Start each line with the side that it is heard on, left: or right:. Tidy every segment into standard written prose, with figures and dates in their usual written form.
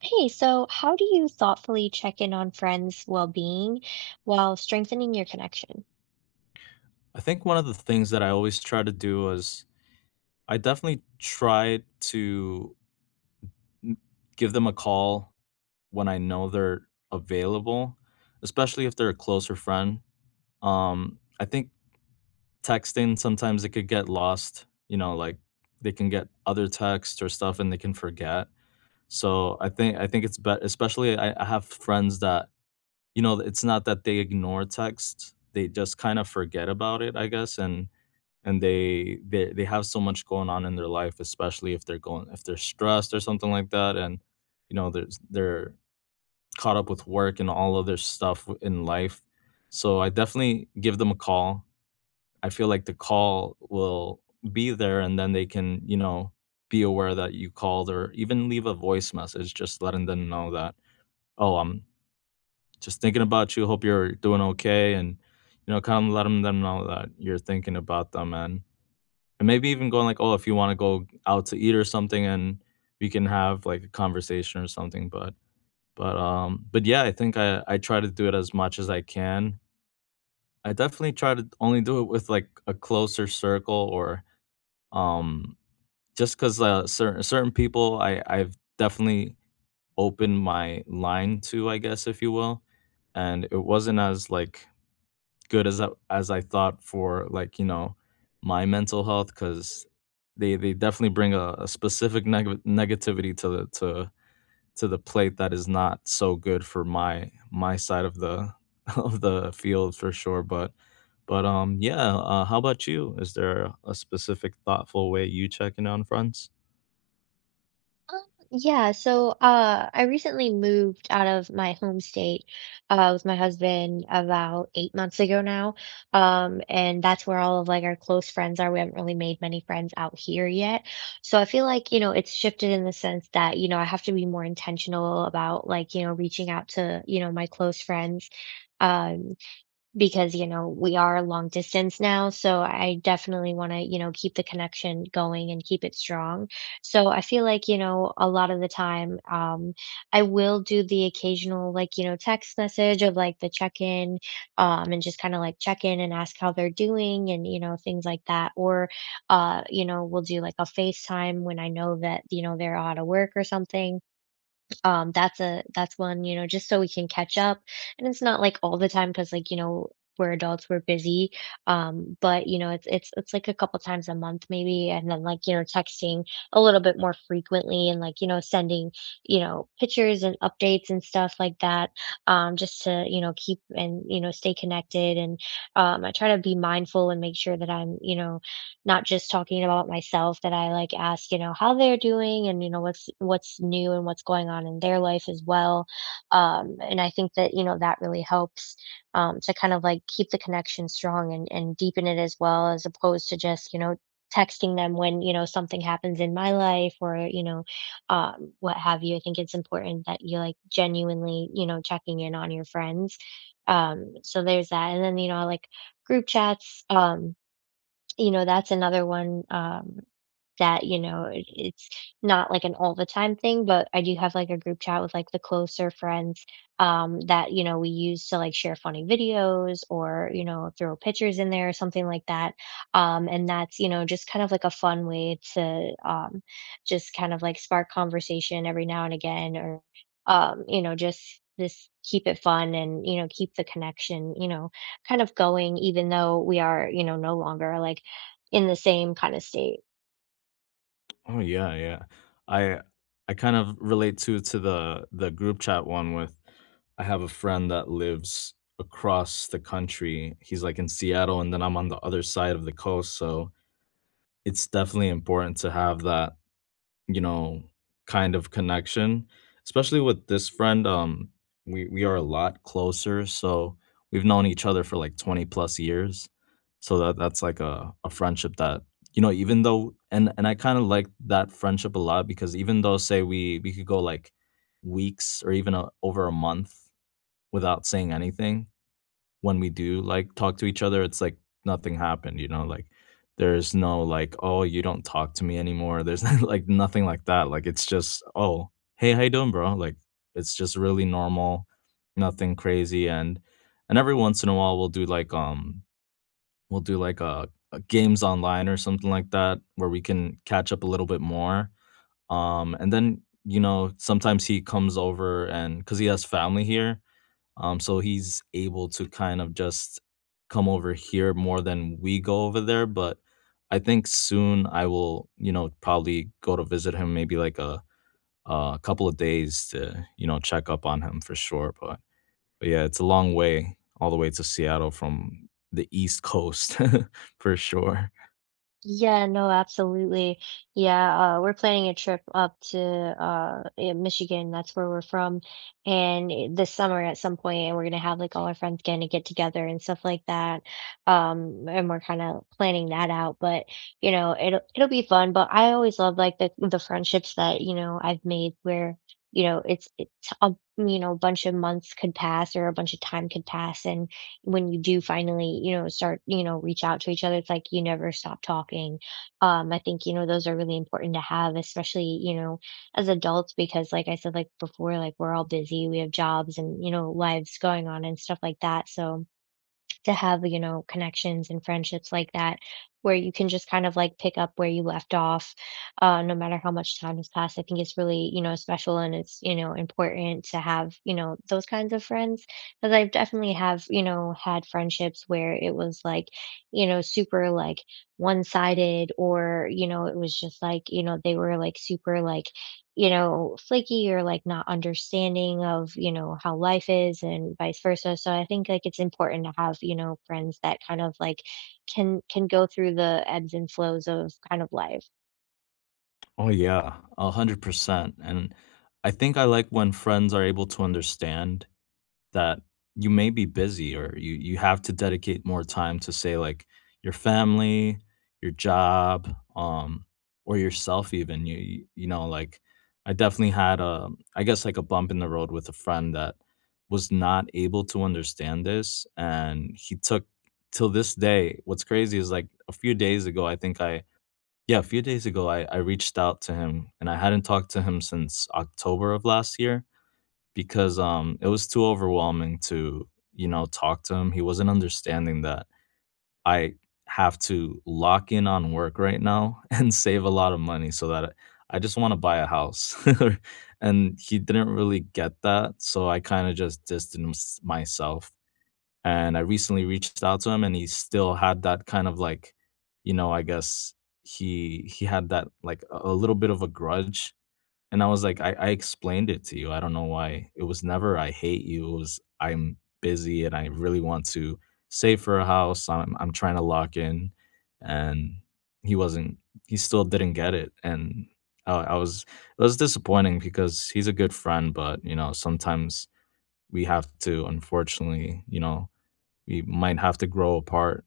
right: Hey, so how do you thoughtfully check in on friends' well-being while strengthening your connection?
left: I think one of the things that I always try to do is I definitely try to n- give them a call when I know they're available, especially if they're a closer friend. I think texting sometimes it could get lost, you know, like they can get other texts or stuff and they can forget. So I think it's better, especially I have friends that you know it's not that they ignore texts, they just kind of forget about it, I guess, and they have so much going on in their life, especially if they're going if they're stressed or something like that, and you know there's they're caught up with work and all other stuff in life. So I definitely give them a call. I feel like the call will be there, and then they can you know be aware that you called or even leave a voice message, just letting them know that oh I'm just thinking about you. Hope you're doing okay, and you know kind of letting them know that you're thinking about them and maybe even going like, "Oh, if you wanna go out to eat or something and we can have, like, a conversation or something," but but yeah, I think I try to do it as much as I can. I definitely try to only do it with, like, a closer circle, um just because certain people I've definitely opened my line to, I guess, if you will, and it wasn't as, like, good as I thought for, like, you know, my mental health because they definitely bring a specific negativity to the plate that is not so good for my my side of the of the field for sure. But but yeah, how about you? Is there a specific thoughtful way you check in on friends?
right: Yeah, so I recently moved out of my home state with my husband about 8 months ago now. And that's where all of like our close friends are. We haven't really made many friends out here yet. So I feel like, you know, it's shifted in the sense that, you know, I have to be more intentional about like, you know, reaching out to, you know, my close friends. Um, Because, you know, we are long distance now, so I definitely wanna, you know, keep the connection going and keep it strong. So I feel like, you know, a lot of the time, I will do the occasional, like, you know, text message of like the check in, and just kind of like check in and ask how they're doing and, you know, things like that. Or, you know, we'll do like a FaceTime when I know that, you know, they're out of work or something. That's one, you know, just so we can catch up, and it's not like all the time, because, like, you know, we're adults, we're busy, but, you know, it's like a couple times a month maybe, and then, like, you know, texting a little bit more frequently, and, like, you know, sending, you know, pictures and updates and stuff like that, just to, you know, keep and, you know, stay connected, and I try to be mindful and make sure that I'm, you know, not just talking about myself, that I like ask, you know, how they're doing, and, you know, what's new and what's going on in their life as well. And I think that, you know, that really helps, to kind of like keep the connection strong, and deepen it as well, as opposed to just, you know, texting them when, you know, something happens in my life, or, you know, what have you. I think it's important that you like genuinely, you know, checking in on your friends. So there's that. And then, you know, I like group chats. You know, that's another one, that, you know, it's not like an all the time thing, but I do have, like, a group chat with, like, the closer friends, that, you know, we use to, like, share funny videos, or, you know, throw pictures in there or something like that, and that's, you know, just kind of like a fun way to, just kind of, like, spark conversation every now and again, or, you know, just this keep it fun and, you know, keep the connection, you know, kind of going, even though we are, you know, no longer, like, in the same kinda state.
left: Oh yeah, yeah. I I kind of relate to the group chat one. With I have a friend that lives across the country. He's like in Seattle and then I'm on the other side of the coast, so it's definitely important to have that, you know, kind of connection, especially with this friend. We are a lot closer, so we've known each other for, like, 20 plus years, so that's, like, a friendship that, you know, even though, and I kinda like that friendship a lot because even though, say, we could go, like, weeks or even, over a month without saying anything, when we do, like, talk to each other, it's like nothing happened, you know? Like, there's no, like, "Oh, you don't talk to me anymore." There's like, nothing like that. Like, it's just, "Oh, hey, how you doing, bro?" Like, it's just really normal, nothing crazy, and every once in a while, we'll do, like, we'll do, like, a games online or something like that where we can catch up a little bit more, and then, you know, sometimes he comes over, and because he has family here, so he's able to kind of just come over here more than we go over there. But I think soon I will, you know, probably go to visit him maybe like a couple of days to, you know, check up on him for sure. But, yeah, it's a long way all the way to Seattle from the East Coast for sure.
right: Yeah, no, absolutely. Yeah, we're planning a trip up to, Michigan, that's where we're from, and, this summer at some point, and we're gonna have, like, all our friends gonna get together and stuff like that, and we're kinda planning that out, but, you know, it'll be fun, but I always love, like, the friendships that, you know, I've made where, you know, it's a, you know, a bunch of months could pass or a bunch of time could pass, and when you do finally, you know, start, you know, reach out to each other, it's like you never stop talking. I think, you know, those are really important to have, especially, you know, as adults, because, like I said, like before, like, we're all busy, we have jobs and, you know, lives going on and stuff like that. So, to have, you know, connections and friendships like that, where you can just kind of like pick up where you left off, no matter how much time has passed. I think it's really, you know, special, and it's, you know, important to have, you know, those kinds of friends. Because I've definitely have, you know, had friendships where it was like, you know, super like one sided, or, you know, it was just like, you know, they were like super like, you know, flaky or like not understanding of, you know, how life is and vice versa. So I think like it's important to have, you know, friends that kind of like can go through the ebbs and flows of kind of life.
left: Oh yeah, 100%. And I think I like when friends are able to understand that you may be busy or you have to dedicate more time to, say, like your family, your job, or yourself even. You know, like I definitely had a I guess like a bump in the road with a friend that was not able to understand this, and he took till this day. What's crazy is like a few days ago, I think I yeah, a few days ago I reached out to him, and I hadn't talked to him since October of last year because, it was too overwhelming to, you know, talk to him. He wasn't understanding that I have to lock in on work right now and save a lot of money so that I just wanna buy a house. And he didn't really get that, so I kinda just distanced myself. And I recently reached out to him, and he still had that kind of like, you know, I guess he had that, like, a little bit of a grudge, and I was like, I explained it to you. I don't know why. It was never "I hate you." It was "I'm busy and I really want to save for a house. I'm trying to lock in." And he wasn't, he still didn't get it. And I was, it was disappointing because he's a good friend, but, you know, sometimes we have to, unfortunately, you know, we might have to grow apart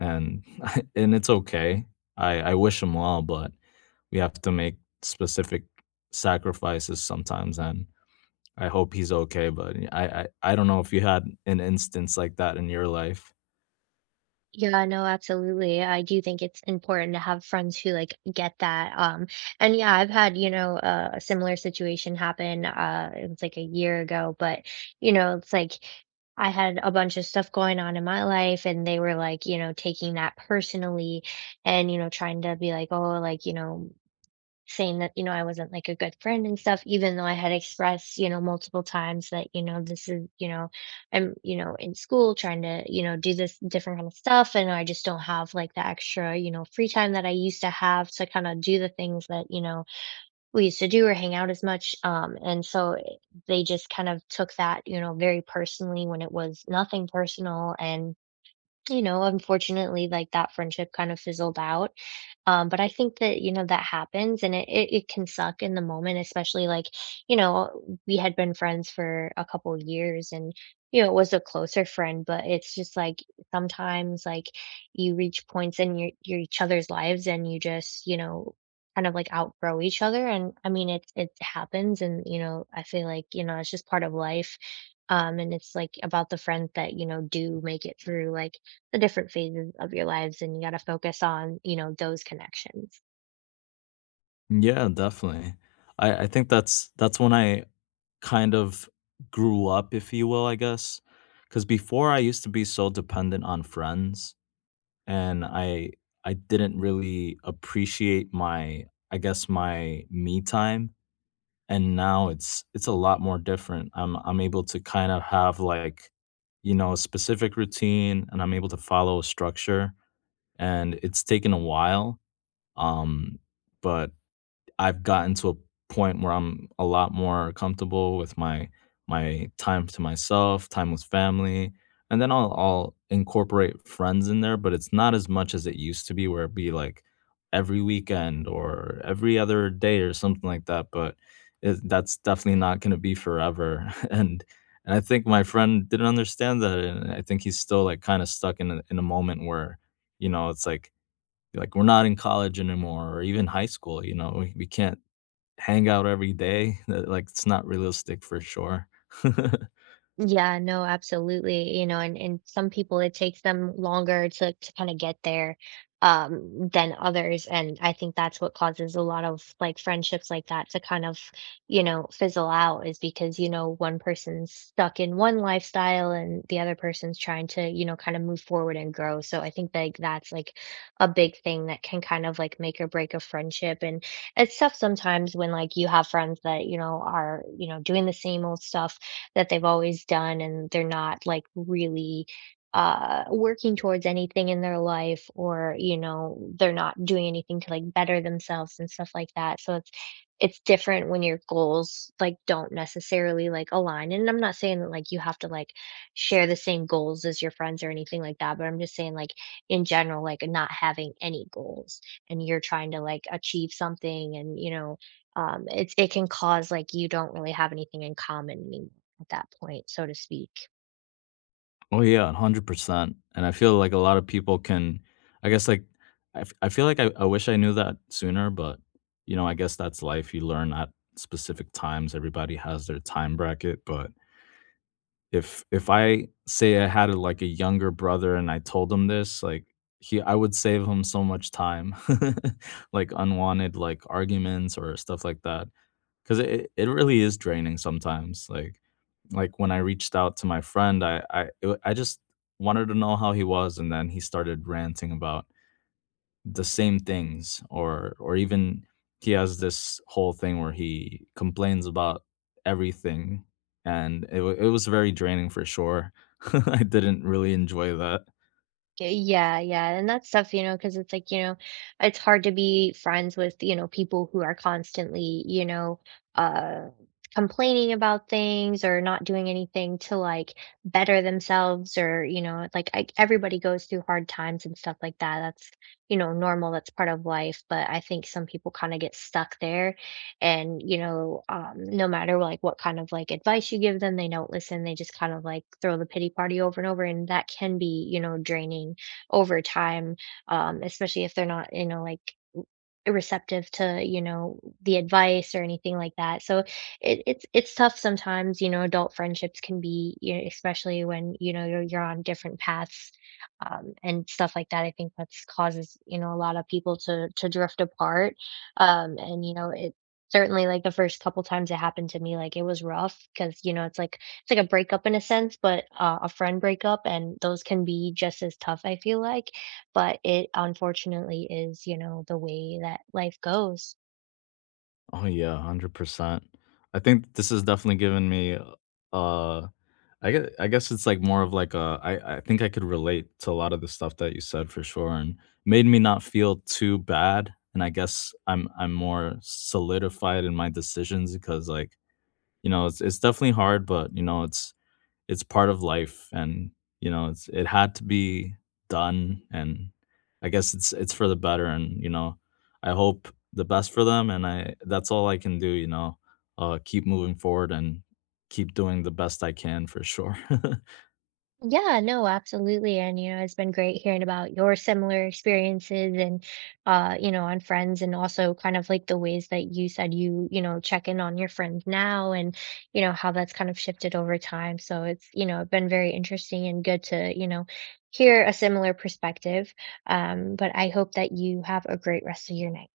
left: and and it's okay. I wish him well, but we have to make specific sacrifices sometimes, and I hope he's okay, but I don't know if you had an instance like that in your life.
right: Yeah, no, absolutely. I do think it's important to have friends who like get that. And yeah, I've had, you know, a similar situation happen. It was like a year ago, but, you know, it's like I had a bunch of stuff going on in my life, and they were like, you know, taking that personally and, you know, trying to be like, oh, like, you know, saying that, you know, I wasn't like a good friend and stuff, even though I had expressed, you know, multiple times that, you know, this is, you know, I'm, you know, in school trying to, you know, do this different kind of stuff. And I just don't have like the extra, you know, free time that I used to have to kind of do the things that, you know, we used to do or hang out as much. And they just kind of took that, you know, very personally, when it was nothing personal. And, you know, unfortunately, like, that friendship kind of fizzled out. But I think that, you know, that happens, and it can suck in the moment, especially like, you know, we had been friends for a couple years, and, you know, it was a closer friend, but it's just like sometimes like you reach points in your each other's lives, and you just, you know, kind of like outgrow each other. And I mean, it happens. And, you know, I feel like, you know, it's just part of life. And it's like about the friends that, you know, do make it through like the different phases of your lives, and you got to focus on, you know, those connections.
left: Yeah, definitely. I think that's when I kind of grew up, if you will, I guess. Because before I used to be so dependent on friends, and I didn't really appreciate my, I guess, my me time, and now it's a lot more different. I'm able to kind of have like, you know, a specific routine, and I'm able to follow a structure, and it's taken a while. Um, but I've gotten to a point where I'm a lot more comfortable with my my time to myself, time with family, and then I'll incorporate friends in there, but it's not as much as it used to be where it'd be like every weekend or every other day or something like that, but that's definitely not going to be forever. And I think my friend didn't understand that, and I think he's still like kind of stuck in in a moment where, you know, it's like we're not in college anymore or even high school, you know, we can't hang out every day, that, like, it's not realistic for sure.
right: Yeah, no, absolutely. You know, and some people, it takes them longer to kind of get there, than others. And I think that's what causes a lot of like friendships like that to kind of, you know, fizzle out, is because, you know, one person's stuck in one lifestyle and the other person's trying to, you know, kind of move forward and grow. So I think, like, that's like a big thing that can kind of like make or break a friendship. And it's tough sometimes when, like, you have friends that, you know, are, you know, doing the same old stuff that they've always done, and they're not like really working towards anything in their life, or, you know, they're not doing anything to like better themselves and stuff like that, so it's different when your goals like don't necessarily like align, and I'm not saying that like you have to like share the same goals as your friends or anything like that, but I'm just saying, like, in general, like, not having any goals, and you're trying to like achieve something, and, you know, it can cause, like, you don't really have anything in common anymore, at that point, so to speak.
left: Oh, yeah, 100%, and I feel like a lot of people can, I guess, like, I feel like I wish I knew that sooner, but, you know, I guess that's life, you learn at specific times, everybody has their time bracket, but if I say I had like, a younger brother and I told him this, like, he I would save him so much time, like, unwanted, like, arguments or stuff like that. 'Cause it really is draining sometimes, like, when I reached out to my friend, I just wanted to know how he was, and then he started ranting about the same things, or even he has this whole thing where he complains about everything, and it was very draining for sure. I didn't really enjoy that.
right: Yeah, yeah, and that's tough, you know, because it's like, you know, it's hard to be friends with, you know, people who are constantly, you know, uh complaining about things, or not doing anything to like better themselves, or, you know, like everybody goes through hard times and stuff like that. That's, you know, normal, that's part of life, but I think some people kind of get stuck there, and, you know, no matter like what kind of like advice you give them, they don't listen, they just kind of like throw the pity party over and over, and that can be, you know, draining over time, especially if they're not, you know, like, receptive to, you know, the advice or anything like that. So it's tough sometimes, you know, adult friendships can be, you know, especially when, you know, you're on different paths, and stuff like that. I think that's causes, you know, a lot of people to drift apart. And you know, it certainly like the first couple times it happened to me, like it was rough, because, you know, it's like a breakup in a sense, but a friend breakup, and those can be just as tough, I feel like, but it unfortunately is, you know, the way that life goes.
left: Oh, yeah, 100%. I think this has definitely given me, uh, I guess, it's like more of like a, I think I could relate to a lot of the stuff that you said for sure, and made me not feel too bad. And I guess I'm more solidified in my decisions because, like, you know, it's definitely hard, but, you know, it's part of life, and you know, it's it had to be done, and I guess it's for the better, and you know, I hope the best for them, and I that's all I can do, you know. Keep moving forward and keep doing the best I can for sure.
right: Yeah, no, absolutely. And, you know, it's been great hearing about your similar experiences and, you know, on friends, and also kind of like the ways that you said you, you know, check in on your friends now, and, you know, how that's kind of shifted over time. So it's, you know, been very interesting and good to, you know, hear a similar perspective. But I hope that you have a great rest of your night.